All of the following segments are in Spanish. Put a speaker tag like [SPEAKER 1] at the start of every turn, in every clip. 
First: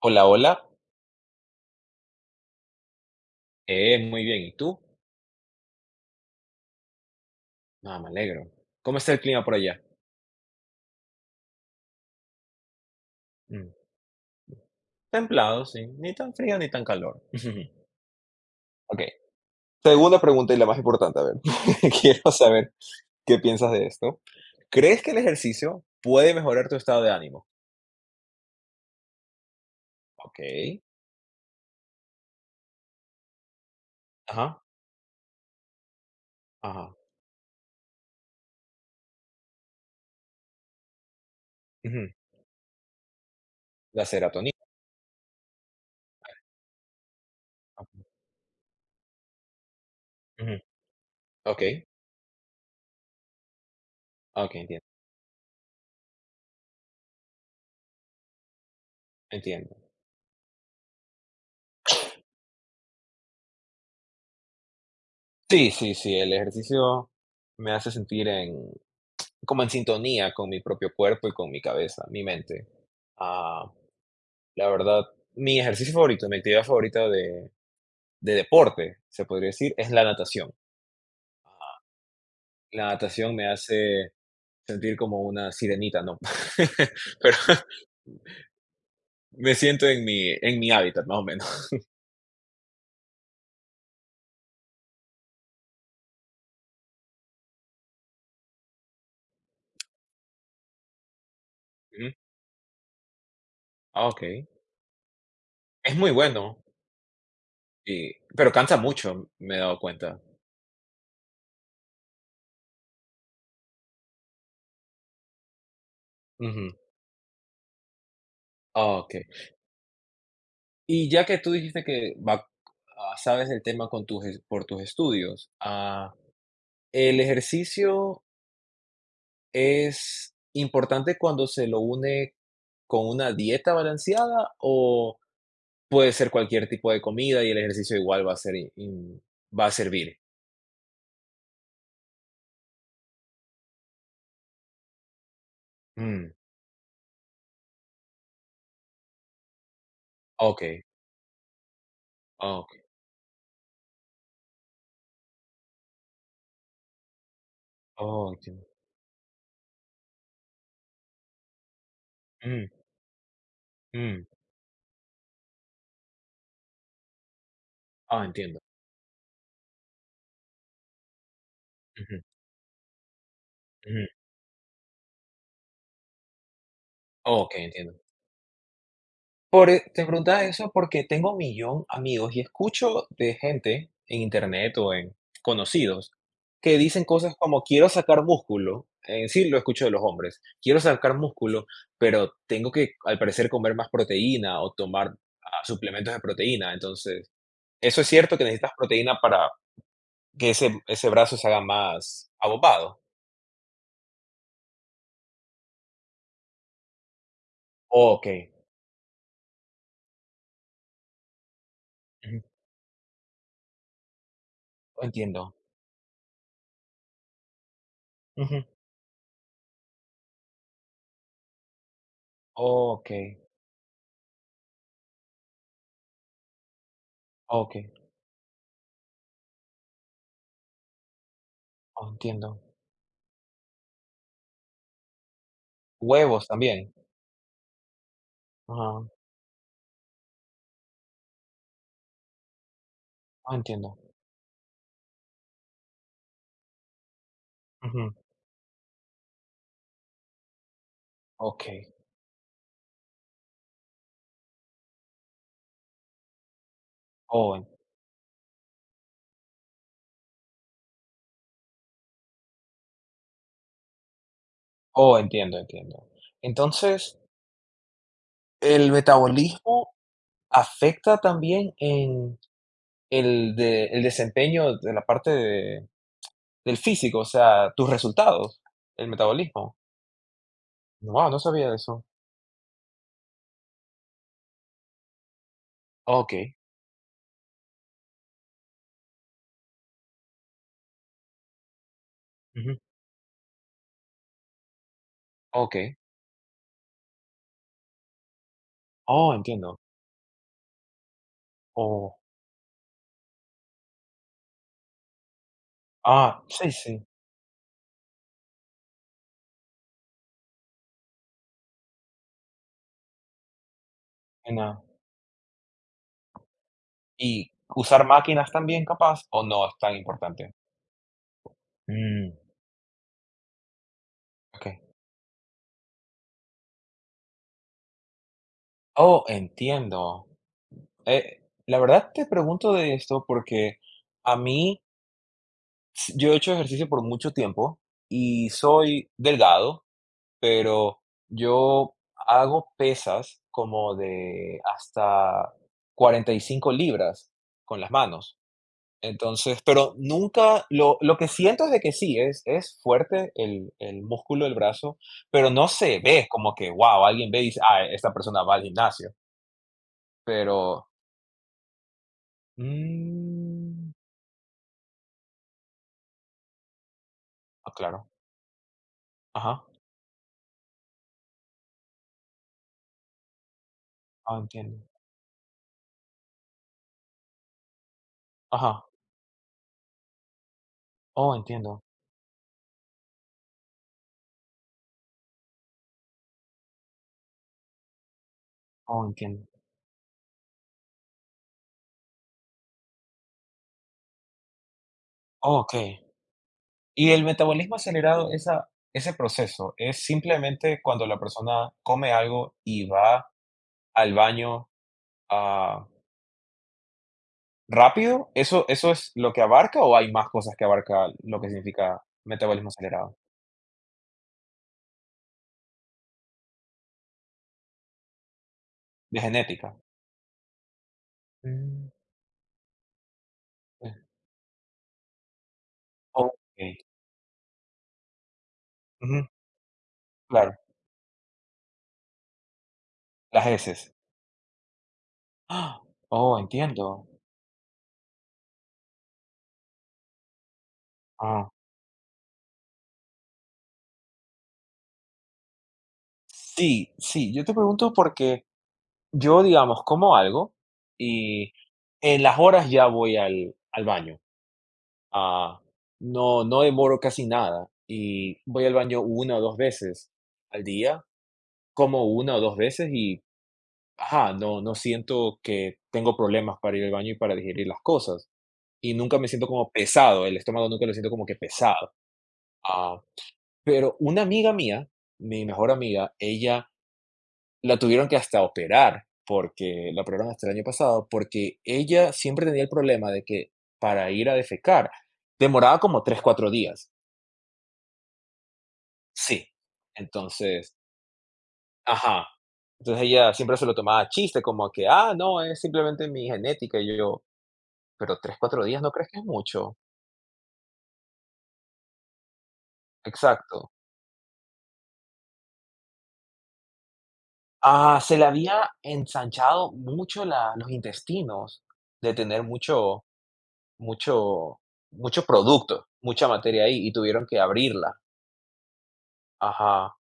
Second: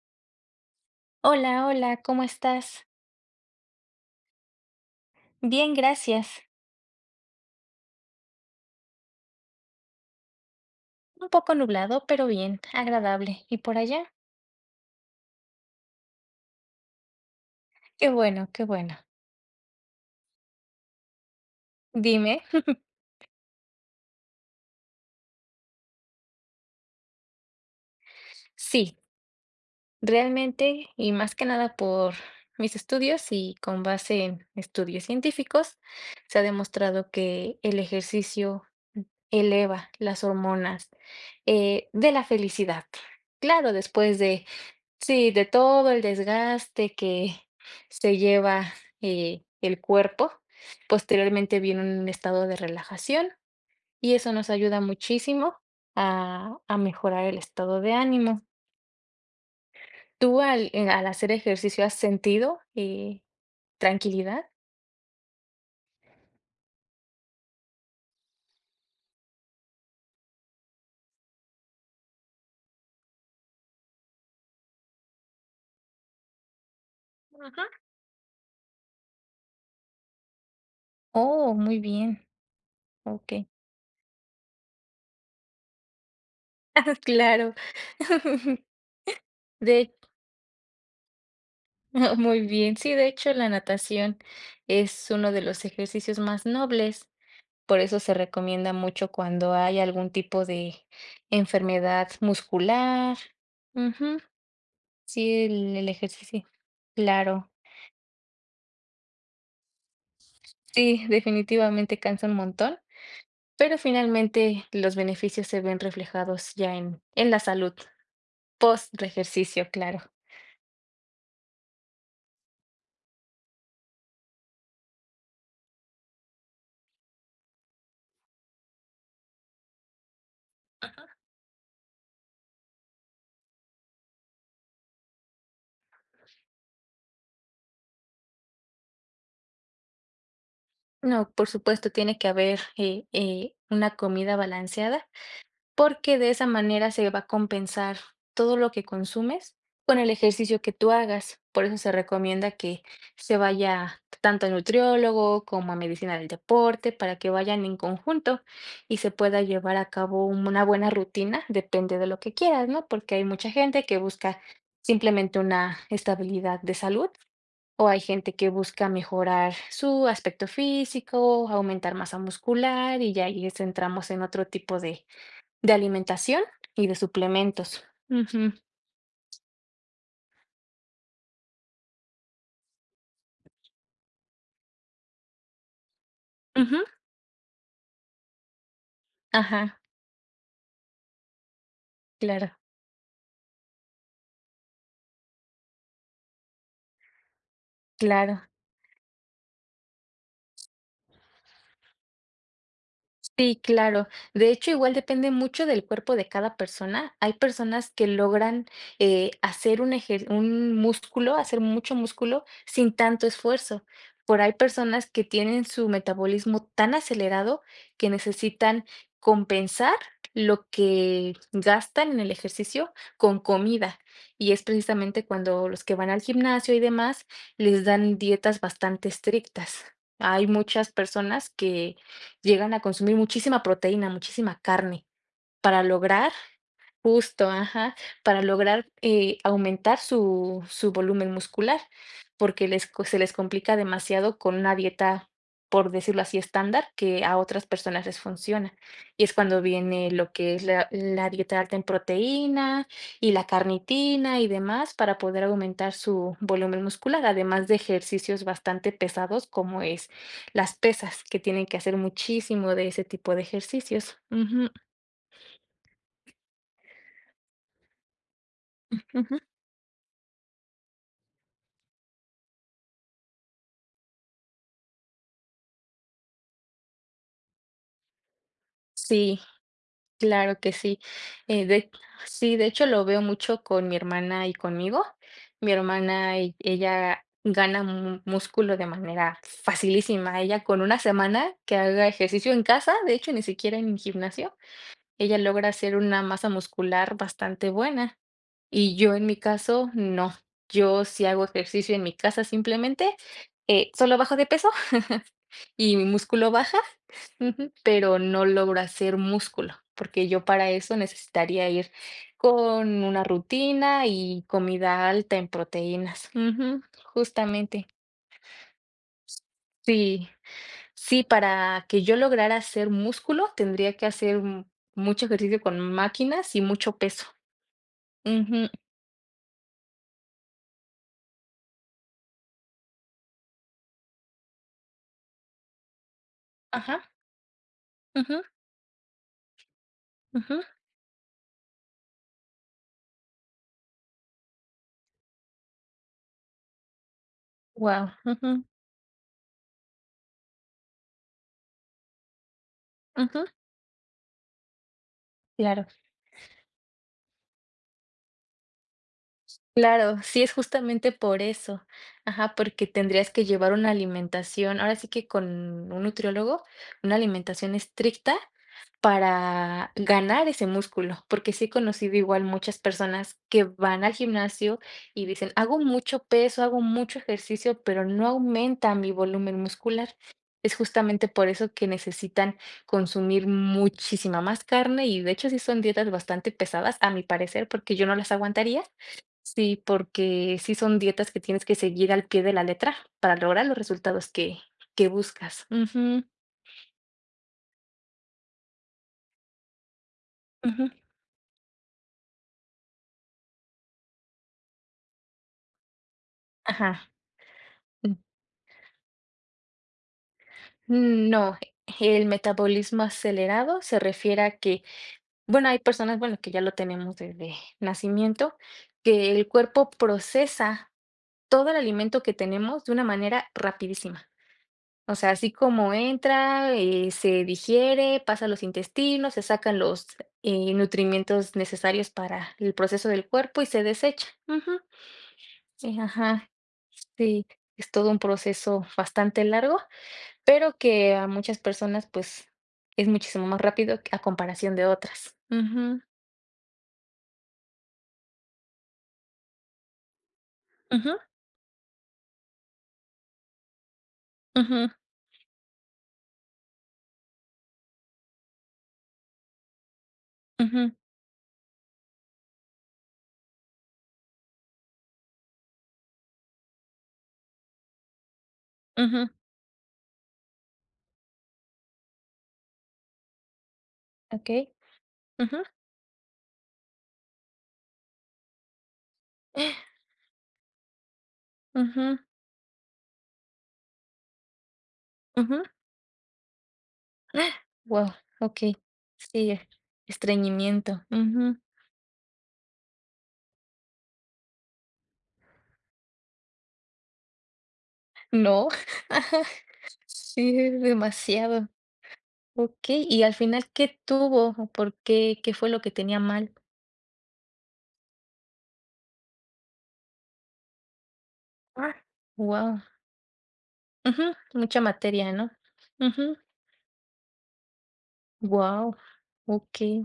[SPEAKER 1] Hola, hola.
[SPEAKER 2] Hola, hola, ¿cómo estás?
[SPEAKER 1] Muy bien. ¿Y tú?
[SPEAKER 2] Bien, gracias.
[SPEAKER 1] Ah, me alegro. ¿Cómo está el clima por allá?
[SPEAKER 2] Un poco nublado, pero bien, agradable. ¿Y
[SPEAKER 1] Mm,
[SPEAKER 2] por allá?
[SPEAKER 1] Templado, sí. Ni tan frío ni tan calor.
[SPEAKER 2] Qué bueno, qué bueno.
[SPEAKER 1] Ok. Segunda pregunta y la más importante, a ver. Quiero
[SPEAKER 2] Dime.
[SPEAKER 1] saber qué piensas de esto. ¿Crees que el ejercicio puede mejorar tu estado de ánimo?
[SPEAKER 2] Sí,
[SPEAKER 1] Ok.
[SPEAKER 2] realmente, y más que nada por mis estudios y con base en
[SPEAKER 1] Ajá.
[SPEAKER 2] estudios científicos, se ha
[SPEAKER 1] Ajá.
[SPEAKER 2] demostrado que el ejercicio eleva las hormonas
[SPEAKER 1] Ujú.
[SPEAKER 2] de la felicidad. Claro,
[SPEAKER 1] La
[SPEAKER 2] después de.
[SPEAKER 1] serotonina.
[SPEAKER 2] Sí, de todo el desgaste que
[SPEAKER 1] Ujú,
[SPEAKER 2] se lleva, el cuerpo.
[SPEAKER 1] ujú.
[SPEAKER 2] Posteriormente
[SPEAKER 1] Ok.
[SPEAKER 2] viene un estado de relajación, y eso nos
[SPEAKER 1] Ok,
[SPEAKER 2] ayuda
[SPEAKER 1] entiendo.
[SPEAKER 2] muchísimo a mejorar el estado de ánimo.
[SPEAKER 1] Entiendo.
[SPEAKER 2] ¿Tú al hacer ejercicio has sentido, tranquilidad?
[SPEAKER 1] Sí, sí, sí. El ejercicio me hace sentir en, como en sintonía con mi propio cuerpo y con mi cabeza, mi mente. Ah, la verdad, mi ejercicio favorito, mi actividad favorita de,
[SPEAKER 2] Ujú.
[SPEAKER 1] de deporte, se podría decir, es la natación.
[SPEAKER 2] Oh, muy bien,
[SPEAKER 1] La natación me
[SPEAKER 2] okey.
[SPEAKER 1] hace sentir como una sirenita, ¿no? Pero
[SPEAKER 2] Claro.
[SPEAKER 1] me siento
[SPEAKER 2] De
[SPEAKER 1] en mi hábitat, más o menos.
[SPEAKER 2] muy bien. Sí, de hecho, la natación es uno de los ejercicios más nobles. Por eso se recomienda mucho cuando hay algún tipo de enfermedad
[SPEAKER 1] Ujú.
[SPEAKER 2] muscular.
[SPEAKER 1] Ah,
[SPEAKER 2] Ujú.
[SPEAKER 1] ok.
[SPEAKER 2] Sí, el
[SPEAKER 1] Es muy
[SPEAKER 2] ejercicio.
[SPEAKER 1] bueno,
[SPEAKER 2] Claro.
[SPEAKER 1] y, pero cansa mucho, me he dado cuenta.
[SPEAKER 2] Sí, definitivamente cansa un montón, pero finalmente los beneficios se ven reflejados
[SPEAKER 1] Ujú.
[SPEAKER 2] ya en la salud
[SPEAKER 1] Ah, ok.
[SPEAKER 2] post-ejercicio, claro.
[SPEAKER 1] ¿Y ya que tú dijiste que sabes el tema con tus, por tus estudios, el ejercicio es importante cuando se lo une con una dieta balanceada o puede ser cualquier tipo de comida y el ejercicio igual va a servir?
[SPEAKER 2] No, por supuesto, tiene que haber, una comida balanceada, porque de
[SPEAKER 1] Mm,
[SPEAKER 2] esa manera se va a compensar todo lo que consumes con el ejercicio que
[SPEAKER 1] Okey,
[SPEAKER 2] tú hagas. Por eso se recomienda que
[SPEAKER 1] okey,
[SPEAKER 2] se vaya tanto a nutriólogo como a medicina del deporte para que vayan en
[SPEAKER 1] oh,
[SPEAKER 2] conjunto
[SPEAKER 1] entiendo.
[SPEAKER 2] y se pueda llevar a cabo una buena rutina, depende de lo que quieras,
[SPEAKER 1] Mm,
[SPEAKER 2] ¿no? Porque hay mucha gente que
[SPEAKER 1] mm,
[SPEAKER 2] busca simplemente una estabilidad de salud, o hay
[SPEAKER 1] ah,
[SPEAKER 2] gente que
[SPEAKER 1] entiendo.
[SPEAKER 2] busca mejorar su aspecto físico, aumentar masa
[SPEAKER 1] Ujú,
[SPEAKER 2] muscular y ya ahí
[SPEAKER 1] ujú.
[SPEAKER 2] entramos en otro tipo de alimentación y de
[SPEAKER 1] Okey,
[SPEAKER 2] suplementos.
[SPEAKER 1] entiendo.
[SPEAKER 2] Ujú,
[SPEAKER 1] Por e Te preguntaba eso porque tengo 1.000.000 amigos y escucho de gente en internet o en conocidos que
[SPEAKER 2] ujú,
[SPEAKER 1] dicen cosas como: "Quiero sacar músculo", en sí lo
[SPEAKER 2] ajá,
[SPEAKER 1] escucho de los hombres, "Quiero sacar músculo, pero
[SPEAKER 2] claro,
[SPEAKER 1] tengo que, al parecer, comer más proteína o tomar, suplementos de proteína". Entonces, ¿eso es cierto
[SPEAKER 2] claro.
[SPEAKER 1] que necesitas proteína para que ese brazo se haga más abombado?
[SPEAKER 2] Sí, claro. De hecho, igual depende mucho del cuerpo de cada persona. Hay personas que
[SPEAKER 1] Okey,
[SPEAKER 2] logran, hacer un músculo, hacer mucho
[SPEAKER 1] ujú,
[SPEAKER 2] músculo sin tanto esfuerzo. Por hay personas que
[SPEAKER 1] entiendo,
[SPEAKER 2] tienen su metabolismo tan acelerado que
[SPEAKER 1] ujú,
[SPEAKER 2] necesitan compensar lo que gastan en el ejercicio
[SPEAKER 1] okey,
[SPEAKER 2] con comida. Y es precisamente cuando los que van al gimnasio y demás les
[SPEAKER 1] okey,
[SPEAKER 2] dan dietas bastante estrictas. Hay muchas personas que
[SPEAKER 1] entiendo.
[SPEAKER 2] llegan a consumir muchísima proteína, muchísima carne. Para lograr,
[SPEAKER 1] ¿Huevos también?
[SPEAKER 2] justo, ajá, para lograr,
[SPEAKER 1] Ajá.
[SPEAKER 2] aumentar su volumen muscular, porque les co se les
[SPEAKER 1] Ah,
[SPEAKER 2] complica
[SPEAKER 1] entiendo.
[SPEAKER 2] demasiado con una dieta, por decirlo así, estándar, que a otras personas
[SPEAKER 1] Ujú.
[SPEAKER 2] les funciona. Y es cuando viene lo que es la dieta alta
[SPEAKER 1] Okey.
[SPEAKER 2] en proteína y la carnitina y demás, para poder aumentar su volumen muscular,
[SPEAKER 1] Oh, en
[SPEAKER 2] además de ejercicios bastante pesados, como es las pesas, que tienen que hacer muchísimo de ese tipo de ejercicios. Ujú,
[SPEAKER 1] oh, entiendo, entiendo. Entonces, ¿el
[SPEAKER 2] ujú.
[SPEAKER 1] metabolismo afecta también en el de el desempeño de la parte de del físico? O sea, tus resultados, el
[SPEAKER 2] Sí,
[SPEAKER 1] metabolismo.
[SPEAKER 2] claro que sí.
[SPEAKER 1] Wow, no sabía de
[SPEAKER 2] De
[SPEAKER 1] eso.
[SPEAKER 2] sí, de hecho, lo veo mucho con mi hermana y conmigo. Mi hermana,
[SPEAKER 1] Okey.
[SPEAKER 2] ella gana mu músculo de manera facilísima. Ella con una semana que haga ejercicio en
[SPEAKER 1] Ujú.
[SPEAKER 2] casa, de hecho, ni siquiera en gimnasio, ella logra hacer
[SPEAKER 1] Okey.
[SPEAKER 2] una masa muscular bastante buena. Y yo, en
[SPEAKER 1] Oh,
[SPEAKER 2] mi
[SPEAKER 1] entiendo.
[SPEAKER 2] caso, no. Yo si hago ejercicio en mi
[SPEAKER 1] Oh.
[SPEAKER 2] casa simplemente, solo bajo de peso y mi
[SPEAKER 1] Ah,
[SPEAKER 2] músculo
[SPEAKER 1] sí,
[SPEAKER 2] baja.
[SPEAKER 1] sí.
[SPEAKER 2] Ujú, pero no logro hacer músculo, porque yo para eso necesitaría ir con una rutina y
[SPEAKER 1] Genial.
[SPEAKER 2] comida alta en proteínas. Ujú,
[SPEAKER 1] ¿Y
[SPEAKER 2] justamente.
[SPEAKER 1] usar máquinas también capaz o no es tan
[SPEAKER 2] Sí,
[SPEAKER 1] importante?
[SPEAKER 2] sí, para que yo
[SPEAKER 1] Mm,
[SPEAKER 2] lograra hacer músculo tendría que hacer
[SPEAKER 1] Okey.
[SPEAKER 2] mucho ejercicio con máquinas y mucho peso. Ujú,
[SPEAKER 1] Oh, entiendo. Eh, la verdad te pregunto de esto porque a mí, yo he hecho ejercicio
[SPEAKER 2] ajá,
[SPEAKER 1] por mucho tiempo
[SPEAKER 2] ujú,
[SPEAKER 1] y soy delgado,
[SPEAKER 2] ujú,
[SPEAKER 1] pero yo hago pesas como de hasta 45 libras con las
[SPEAKER 2] guau,
[SPEAKER 1] manos.
[SPEAKER 2] ujú,
[SPEAKER 1] Entonces, pero nunca, lo que siento es de que sí, es fuerte
[SPEAKER 2] ujú,
[SPEAKER 1] el músculo del brazo, pero no
[SPEAKER 2] claro.
[SPEAKER 1] se ve como que, wow, alguien ve y dice, ah, esta persona va al gimnasio,
[SPEAKER 2] Claro, sí, es
[SPEAKER 1] pero...
[SPEAKER 2] justamente por eso. Ajá, porque tendrías que llevar una
[SPEAKER 1] mm,
[SPEAKER 2] alimentación, ahora sí que con un nutriólogo, una
[SPEAKER 1] Ah,
[SPEAKER 2] alimentación
[SPEAKER 1] claro.
[SPEAKER 2] estricta
[SPEAKER 1] Ajá.
[SPEAKER 2] para ganar ese músculo, porque sí he conocido igual muchas personas que van al
[SPEAKER 1] Ah,
[SPEAKER 2] gimnasio
[SPEAKER 1] entiendo.
[SPEAKER 2] y dicen: "Hago mucho peso, hago mucho ejercicio, pero no
[SPEAKER 1] Ajá.
[SPEAKER 2] aumenta mi volumen muscular". Es justamente
[SPEAKER 1] Oh,
[SPEAKER 2] por eso
[SPEAKER 1] entiendo.
[SPEAKER 2] que necesitan consumir muchísima más carne y, de hecho, sí son dietas bastante pesadas, a mi parecer, porque yo no las aguantaría.
[SPEAKER 1] Oh, entiendo.
[SPEAKER 2] Sí, porque sí son dietas que tienes que seguir al pie de la letra para lograr los resultados que buscas.
[SPEAKER 1] Okey.
[SPEAKER 2] Ujú,
[SPEAKER 1] Y el metabolismo acelerado, esa ese proceso, ¿es simplemente
[SPEAKER 2] ujú.
[SPEAKER 1] cuando la persona come algo y va al baño, ah,
[SPEAKER 2] Ajá.
[SPEAKER 1] rápido? ¿Eso es lo que abarca o hay más cosas que abarca
[SPEAKER 2] Mm,
[SPEAKER 1] lo que
[SPEAKER 2] no,
[SPEAKER 1] significa
[SPEAKER 2] el
[SPEAKER 1] metabolismo
[SPEAKER 2] metabolismo
[SPEAKER 1] acelerado?
[SPEAKER 2] acelerado se refiere a que, bueno, hay personas, bueno, que ya lo tenemos desde nacimiento,
[SPEAKER 1] De
[SPEAKER 2] que el
[SPEAKER 1] genética.
[SPEAKER 2] cuerpo procesa todo el
[SPEAKER 1] Mm,
[SPEAKER 2] alimento que tenemos de una manera
[SPEAKER 1] eh,
[SPEAKER 2] rapidísima. O sea, así como entra,
[SPEAKER 1] Okey.
[SPEAKER 2] se digiere, pasa a los
[SPEAKER 1] Ujú,
[SPEAKER 2] intestinos, se sacan los,
[SPEAKER 1] claro,
[SPEAKER 2] nutrimientos necesarios para el proceso del
[SPEAKER 1] las
[SPEAKER 2] cuerpo y se
[SPEAKER 1] heces.
[SPEAKER 2] desecha. Ujú.
[SPEAKER 1] ¡Ah! Oh,
[SPEAKER 2] Ajá,
[SPEAKER 1] entiendo.
[SPEAKER 2] sí, es todo un proceso bastante largo, pero que a
[SPEAKER 1] Ah,
[SPEAKER 2] muchas personas, pues, es muchísimo más rápido a comparación de otras. Ujú,
[SPEAKER 1] sí, sí, yo te pregunto porque yo, digamos, como algo
[SPEAKER 2] ujú,
[SPEAKER 1] y en las horas ya voy al baño,
[SPEAKER 2] ujú,
[SPEAKER 1] ah, no demoro casi nada y voy al baño una o 2 veces al
[SPEAKER 2] ujú,
[SPEAKER 1] día, como una o 2 veces y, ajá, no siento que tengo problemas para ir al baño y para digerir las cosas, y nunca
[SPEAKER 2] ujú,
[SPEAKER 1] me siento como pesado, el estómago nunca lo siento como que pesado, ah, pero una amiga
[SPEAKER 2] okey.
[SPEAKER 1] mía, mi
[SPEAKER 2] Ujú,
[SPEAKER 1] mejor amiga, ella la tuvieron que hasta operar, porque la operaron hasta el año pasado, porque ella
[SPEAKER 2] ujú,
[SPEAKER 1] siempre tenía el problema de que para ir a defecar
[SPEAKER 2] ujú.
[SPEAKER 1] demoraba como 3 4 días.
[SPEAKER 2] Wow, okey. Sí,
[SPEAKER 1] Sí. Entonces,
[SPEAKER 2] estreñimiento. Ujú.
[SPEAKER 1] ajá. Entonces ella siempre se lo tomaba a chiste, como que, no, es simplemente mi genética. Y yo, pero 3 4
[SPEAKER 2] No.
[SPEAKER 1] días, ¿no crees que es
[SPEAKER 2] Ajá,
[SPEAKER 1] mucho?
[SPEAKER 2] sí, es demasiado. Okey, y al final,
[SPEAKER 1] Exacto.
[SPEAKER 2] ¿qué tuvo o por qué? ¿Qué fue lo que tenía mal?
[SPEAKER 1] Ah, se le había ensanchado mucho los intestinos de tener
[SPEAKER 2] Wow.
[SPEAKER 1] mucho,
[SPEAKER 2] Ujú.
[SPEAKER 1] mucho,
[SPEAKER 2] Mucha
[SPEAKER 1] mucho
[SPEAKER 2] materia, ¿no?
[SPEAKER 1] producto, mucha
[SPEAKER 2] Ujú.
[SPEAKER 1] materia ahí, y tuvieron que abrirla.
[SPEAKER 2] Guau, okey.
[SPEAKER 1] Ajá,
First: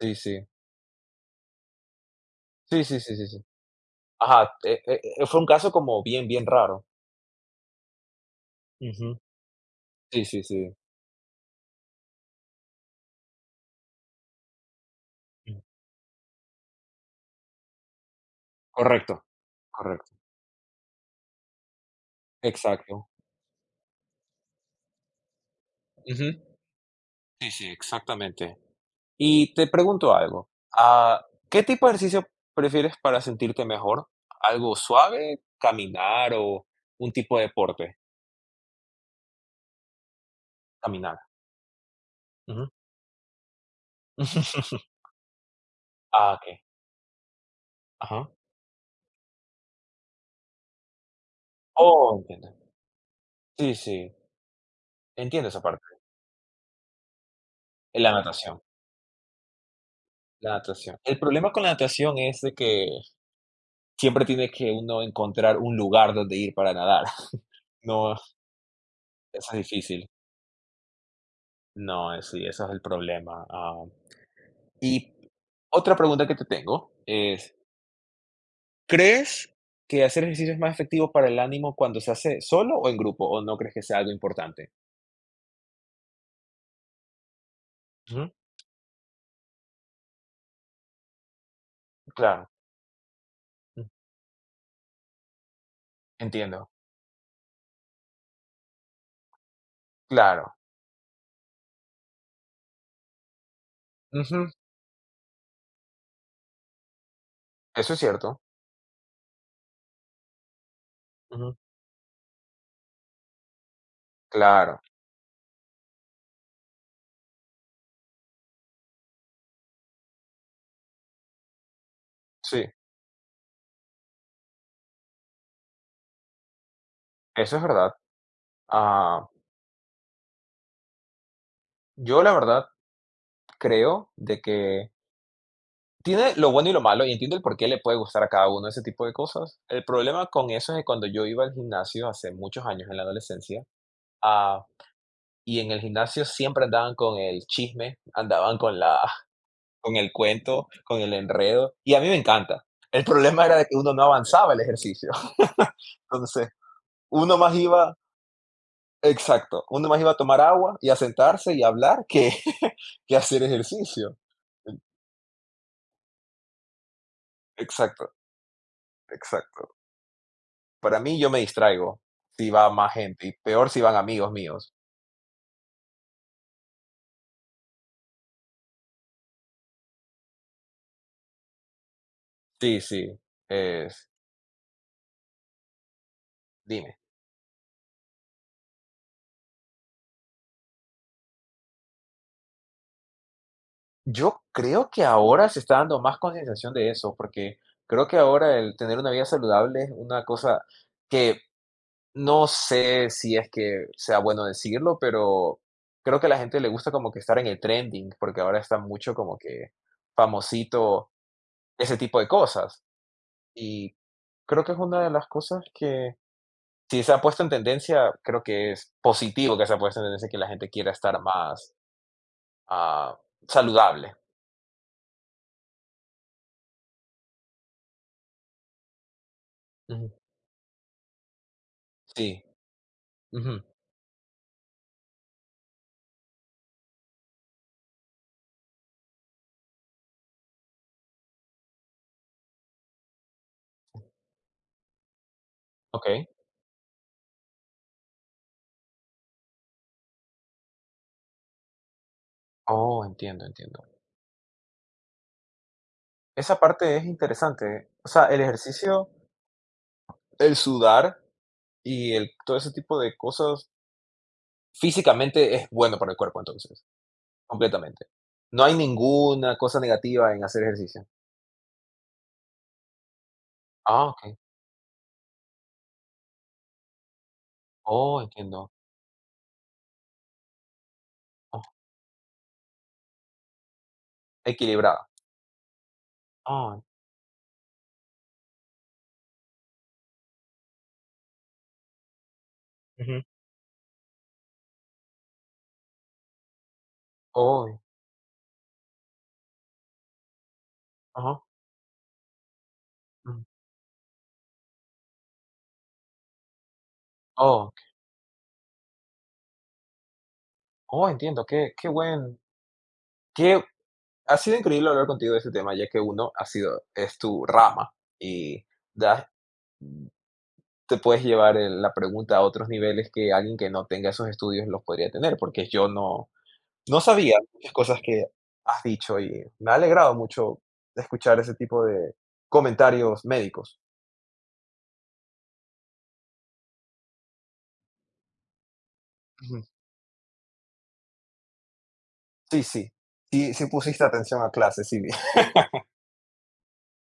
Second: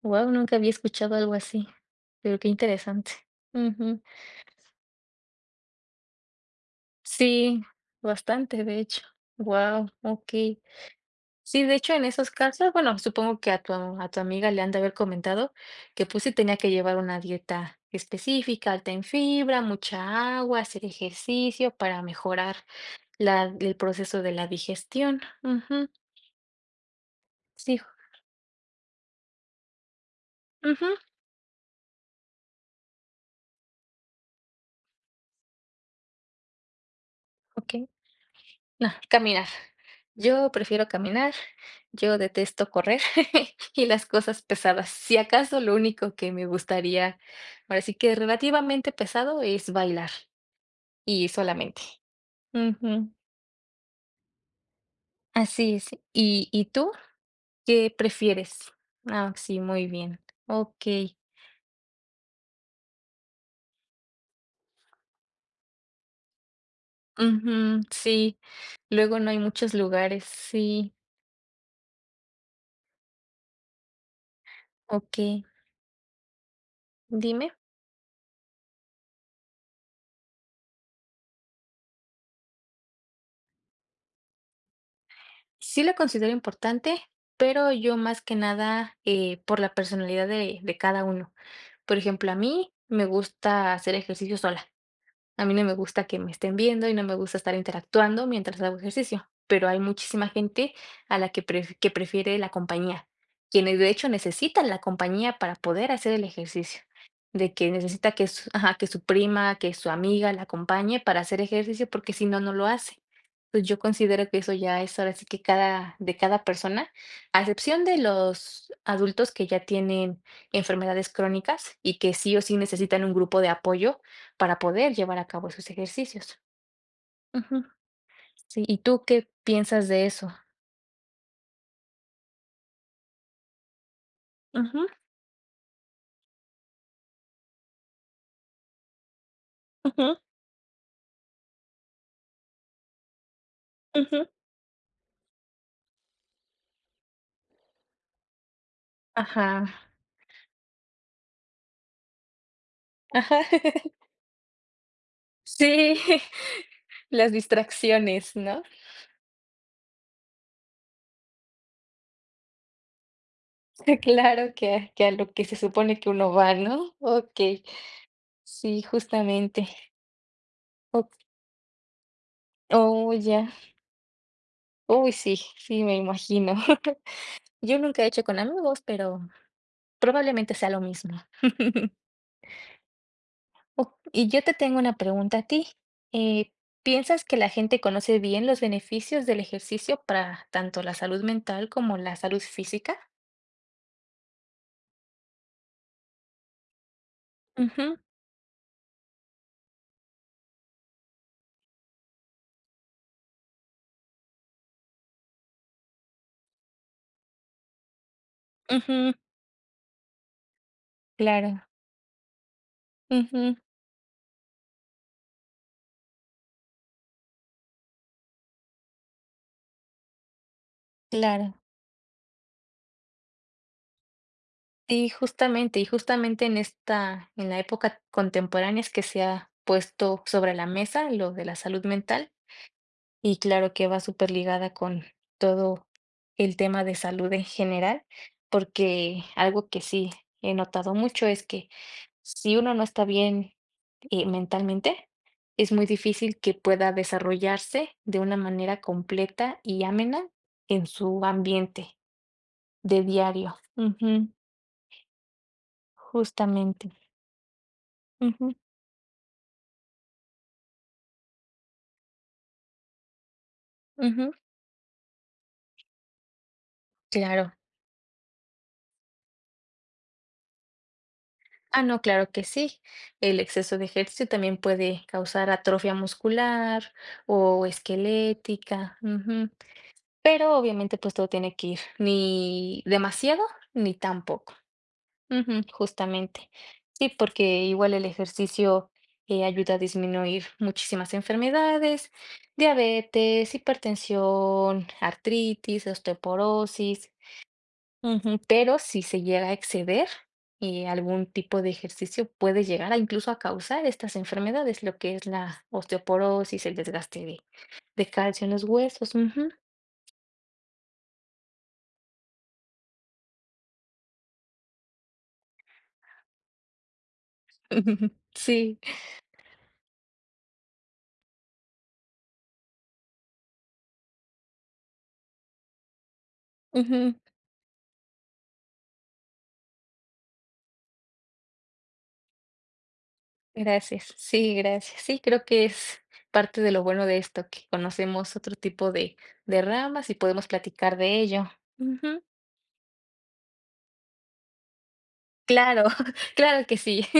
[SPEAKER 1] sí,
[SPEAKER 2] Wow,
[SPEAKER 1] sí.
[SPEAKER 2] nunca había escuchado algo así, pero qué
[SPEAKER 1] Sí, sí,
[SPEAKER 2] interesante.
[SPEAKER 1] sí, sí, sí.
[SPEAKER 2] Ujú.
[SPEAKER 1] Ajá, fue un caso como bien, bien raro.
[SPEAKER 2] Sí, bastante, de hecho.
[SPEAKER 1] Ujú.
[SPEAKER 2] Wow,
[SPEAKER 1] Sí, sí,
[SPEAKER 2] okey.
[SPEAKER 1] sí.
[SPEAKER 2] Sí, de hecho, en esos casos, bueno, supongo que a tu amiga le han de haber comentado
[SPEAKER 1] Mm.
[SPEAKER 2] que, pues, sí tenía que llevar una dieta específica, alta en
[SPEAKER 1] Correcto,
[SPEAKER 2] fibra,
[SPEAKER 1] correcto.
[SPEAKER 2] mucha agua, hacer ejercicio para mejorar
[SPEAKER 1] Exacto.
[SPEAKER 2] la el proceso de la digestión. Ujú.
[SPEAKER 1] Ujú. Sí, sí,
[SPEAKER 2] Sí.
[SPEAKER 1] exactamente. Y te pregunto algo,
[SPEAKER 2] Ujú.
[SPEAKER 1] ah, ¿qué tipo de ejercicio prefieres para sentirte mejor? ¿Algo suave, caminar o un tipo de
[SPEAKER 2] Okey.
[SPEAKER 1] deporte?
[SPEAKER 2] No, caminar. Yo prefiero
[SPEAKER 1] Caminar.
[SPEAKER 2] caminar, yo detesto
[SPEAKER 1] Ujú.
[SPEAKER 2] correr y las cosas pesadas. Si acaso lo único que
[SPEAKER 1] Ah,
[SPEAKER 2] me
[SPEAKER 1] okey.
[SPEAKER 2] gustaría, ahora sí que
[SPEAKER 1] Ajá.
[SPEAKER 2] relativamente pesado, es bailar y solamente.
[SPEAKER 1] Oh, entiendo.
[SPEAKER 2] Ujú,
[SPEAKER 1] Sí, sí, entiendo esa
[SPEAKER 2] así
[SPEAKER 1] parte,
[SPEAKER 2] es. ¿Y tú qué
[SPEAKER 1] en la natación.
[SPEAKER 2] prefieres? Ah, sí, muy bien.
[SPEAKER 1] La
[SPEAKER 2] Ok.
[SPEAKER 1] natación. El problema con la natación es de que siempre tiene que uno encontrar un lugar donde ir para nadar.
[SPEAKER 2] Ujú,
[SPEAKER 1] No,
[SPEAKER 2] sí. Luego no hay
[SPEAKER 1] eso es
[SPEAKER 2] muchos
[SPEAKER 1] difícil.
[SPEAKER 2] lugares. Sí.
[SPEAKER 1] No, sí, eso es el problema. Ah, y
[SPEAKER 2] Ok.
[SPEAKER 1] otra pregunta que te tengo
[SPEAKER 2] Dime.
[SPEAKER 1] es, ¿crees que hacer ejercicio es más efectivo para el ánimo cuando se hace solo o en grupo? ¿O no crees que sea algo importante?
[SPEAKER 2] Sí la considero importante, pero yo más
[SPEAKER 1] Ujú,
[SPEAKER 2] que nada, por la personalidad de cada uno. Por ejemplo, a
[SPEAKER 1] claro,
[SPEAKER 2] mí me gusta
[SPEAKER 1] ujú,
[SPEAKER 2] hacer ejercicio sola. A mí no me gusta que me estén
[SPEAKER 1] entiendo.
[SPEAKER 2] viendo y no me gusta estar interactuando mientras hago ejercicio, pero hay muchísima
[SPEAKER 1] Claro.
[SPEAKER 2] gente a la que que prefiere la compañía, quienes de hecho
[SPEAKER 1] Ujú,
[SPEAKER 2] necesitan la compañía para poder hacer el ejercicio, de que
[SPEAKER 1] eso es
[SPEAKER 2] necesita que
[SPEAKER 1] cierto.
[SPEAKER 2] su, ajá, que su prima, que su amiga la acompañe para hacer
[SPEAKER 1] Ujú,
[SPEAKER 2] ejercicio porque si no, no lo hace. Pues yo considero que eso
[SPEAKER 1] claro,
[SPEAKER 2] ya es ahora sí que de cada persona, a excepción de los adultos que ya tienen enfermedades crónicas y que sí o sí
[SPEAKER 1] sí,
[SPEAKER 2] necesitan un grupo de apoyo para poder llevar a cabo esos ejercicios.
[SPEAKER 1] eso es
[SPEAKER 2] Ujú.
[SPEAKER 1] verdad.
[SPEAKER 2] Sí, ¿y tú
[SPEAKER 1] Ah,
[SPEAKER 2] qué piensas de eso?
[SPEAKER 1] yo la verdad creo de
[SPEAKER 2] Ujú,
[SPEAKER 1] que tiene lo bueno y lo malo, y entiendo el por qué le puede gustar a cada uno ese tipo de cosas. El
[SPEAKER 2] ujú,
[SPEAKER 1] problema con eso es que cuando yo iba al gimnasio hace muchos años en la adolescencia,
[SPEAKER 2] ujú.
[SPEAKER 1] ah, y en el gimnasio siempre andaban con el chisme, andaban con la
[SPEAKER 2] Ajá,
[SPEAKER 1] con el cuento, con el enredo, y a mí me encanta. El
[SPEAKER 2] ajá.
[SPEAKER 1] problema era de que uno no avanzaba el ejercicio.
[SPEAKER 2] Sí,
[SPEAKER 1] Entonces,
[SPEAKER 2] las
[SPEAKER 1] uno más iba
[SPEAKER 2] distracciones, ¿no?
[SPEAKER 1] exacto, uno más iba a tomar agua y a sentarse y a hablar que que hacer ejercicio.
[SPEAKER 2] Claro que, a lo que se supone que uno va, ¿no? Okey,
[SPEAKER 1] Exacto,
[SPEAKER 2] sí,
[SPEAKER 1] exacto.
[SPEAKER 2] justamente.
[SPEAKER 1] Para
[SPEAKER 2] O
[SPEAKER 1] mí, yo me distraigo si va más
[SPEAKER 2] oh,
[SPEAKER 1] gente, y
[SPEAKER 2] ya.
[SPEAKER 1] peor si van amigos míos.
[SPEAKER 2] Uy, sí, sí, me imagino. Yo nunca he hecho con amigos, pero probablemente sea lo mismo.
[SPEAKER 1] Sí, sí,
[SPEAKER 2] Oh,
[SPEAKER 1] es
[SPEAKER 2] y yo te tengo una pregunta a ti. Eh,
[SPEAKER 1] dime.
[SPEAKER 2] ¿Piensas que la gente conoce bien los beneficios del ejercicio para tanto la salud mental como la salud física?
[SPEAKER 1] Yo creo que ahora se está dando más concienciación de eso, porque
[SPEAKER 2] Ujú,
[SPEAKER 1] creo que ahora el tener una vida saludable es una cosa que no sé si es que sea bueno decirlo, pero creo que a la gente le gusta como que estar en el trending, porque ahora está
[SPEAKER 2] ujú,
[SPEAKER 1] mucho como que famosito
[SPEAKER 2] claro,
[SPEAKER 1] ese tipo de cosas.
[SPEAKER 2] ujú,
[SPEAKER 1] Y creo que es una de las cosas que si se ha puesto en tendencia, creo que es positivo que se ha puesto en tendencia que la gente quiera estar
[SPEAKER 2] claro.
[SPEAKER 1] más ah, saludable.
[SPEAKER 2] Y justamente en esta, en la época contemporánea es que se ha
[SPEAKER 1] Ujú,
[SPEAKER 2] puesto sobre la mesa lo de la salud mental.
[SPEAKER 1] sí.
[SPEAKER 2] Y
[SPEAKER 1] Ujú,
[SPEAKER 2] claro que va súper ligada con todo el tema de salud en general, porque algo que sí he notado mucho es que si uno no está bien, mentalmente, es muy
[SPEAKER 1] ok.
[SPEAKER 2] difícil que pueda desarrollarse de una manera completa y amena en su ambiente de
[SPEAKER 1] Oh, entiendo,
[SPEAKER 2] diario.
[SPEAKER 1] entiendo.
[SPEAKER 2] Ujú,
[SPEAKER 1] Esa
[SPEAKER 2] justamente.
[SPEAKER 1] parte es interesante. O sea, el
[SPEAKER 2] Ujú,
[SPEAKER 1] ejercicio, el sudar y todo ese tipo de cosas
[SPEAKER 2] ujú,
[SPEAKER 1] físicamente es bueno para el cuerpo, entonces,
[SPEAKER 2] claro.
[SPEAKER 1] completamente. No hay ninguna cosa negativa en hacer ejercicio.
[SPEAKER 2] Ah, no, claro que sí. El exceso de
[SPEAKER 1] Ah,
[SPEAKER 2] ejercicio
[SPEAKER 1] ok.
[SPEAKER 2] también puede causar atrofia muscular o
[SPEAKER 1] Oh, entiendo.
[SPEAKER 2] esquelética. Ujú. Pero obviamente pues todo tiene
[SPEAKER 1] Oh,
[SPEAKER 2] que ir ni demasiado ni tampoco.
[SPEAKER 1] equilibrada.
[SPEAKER 2] Ujú, justamente.
[SPEAKER 1] Ah,
[SPEAKER 2] Sí, porque igual el ejercicio, ayuda a disminuir muchísimas enfermedades,
[SPEAKER 1] ujú.
[SPEAKER 2] diabetes, hipertensión, artritis, osteoporosis.
[SPEAKER 1] Oh,
[SPEAKER 2] Ujú, pero si se llega a exceder, algún
[SPEAKER 1] ajá.
[SPEAKER 2] tipo de ejercicio puede llegar a incluso a
[SPEAKER 1] Mm.
[SPEAKER 2] causar estas enfermedades, lo que es la osteoporosis, el desgaste de,
[SPEAKER 1] Oh,
[SPEAKER 2] de calcio en los huesos. Ujú.
[SPEAKER 1] Oh, entiendo, qué ha sido increíble hablar contigo de este tema, ya que uno ha sido es tu rama y
[SPEAKER 2] Sí,
[SPEAKER 1] das te puedes llevar el la pregunta a otros niveles que alguien que no tenga esos estudios los podría tener, porque yo no
[SPEAKER 2] ujú.
[SPEAKER 1] sabía muchas cosas que has dicho y me ha alegrado mucho escuchar ese tipo de comentarios médicos.
[SPEAKER 2] Gracias. Sí, gracias. Sí, creo que es parte de lo bueno de esto, que conocemos otro tipo de,
[SPEAKER 1] Ujú.
[SPEAKER 2] de ramas y podemos platicar de ello. Ujú.
[SPEAKER 1] Sí, sí, sí, sí pusiste atención a clases, sí, vi.
[SPEAKER 2] Claro, claro que sí.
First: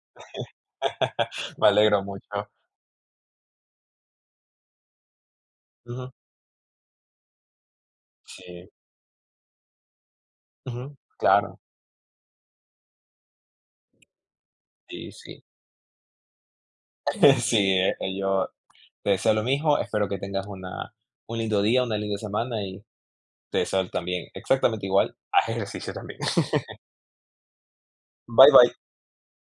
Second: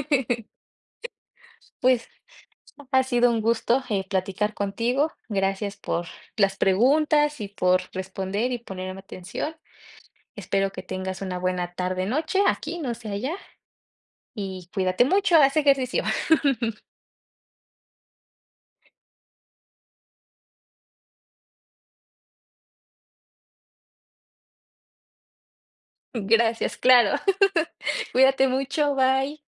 [SPEAKER 1] Me alegro
[SPEAKER 2] Pues
[SPEAKER 1] mucho.
[SPEAKER 2] ha sido un gusto, platicar contigo. Gracias por
[SPEAKER 1] Ujú.
[SPEAKER 2] las preguntas y por responder y
[SPEAKER 1] Sí,
[SPEAKER 2] ponerme atención. Espero que
[SPEAKER 1] ujú,
[SPEAKER 2] tengas una
[SPEAKER 1] claro,
[SPEAKER 2] buena tarde, noche, aquí, no sé allá, y cuídate
[SPEAKER 1] sí,
[SPEAKER 2] mucho,
[SPEAKER 1] sí.
[SPEAKER 2] haz ejercicio.
[SPEAKER 1] Sí, yo te deseo lo mismo, espero que tengas un lindo día, una linda semana y te deseo también exactamente igual, haz ejercicio también.
[SPEAKER 2] Gracias, claro. Cuídate
[SPEAKER 1] Bye bye.
[SPEAKER 2] mucho, bye.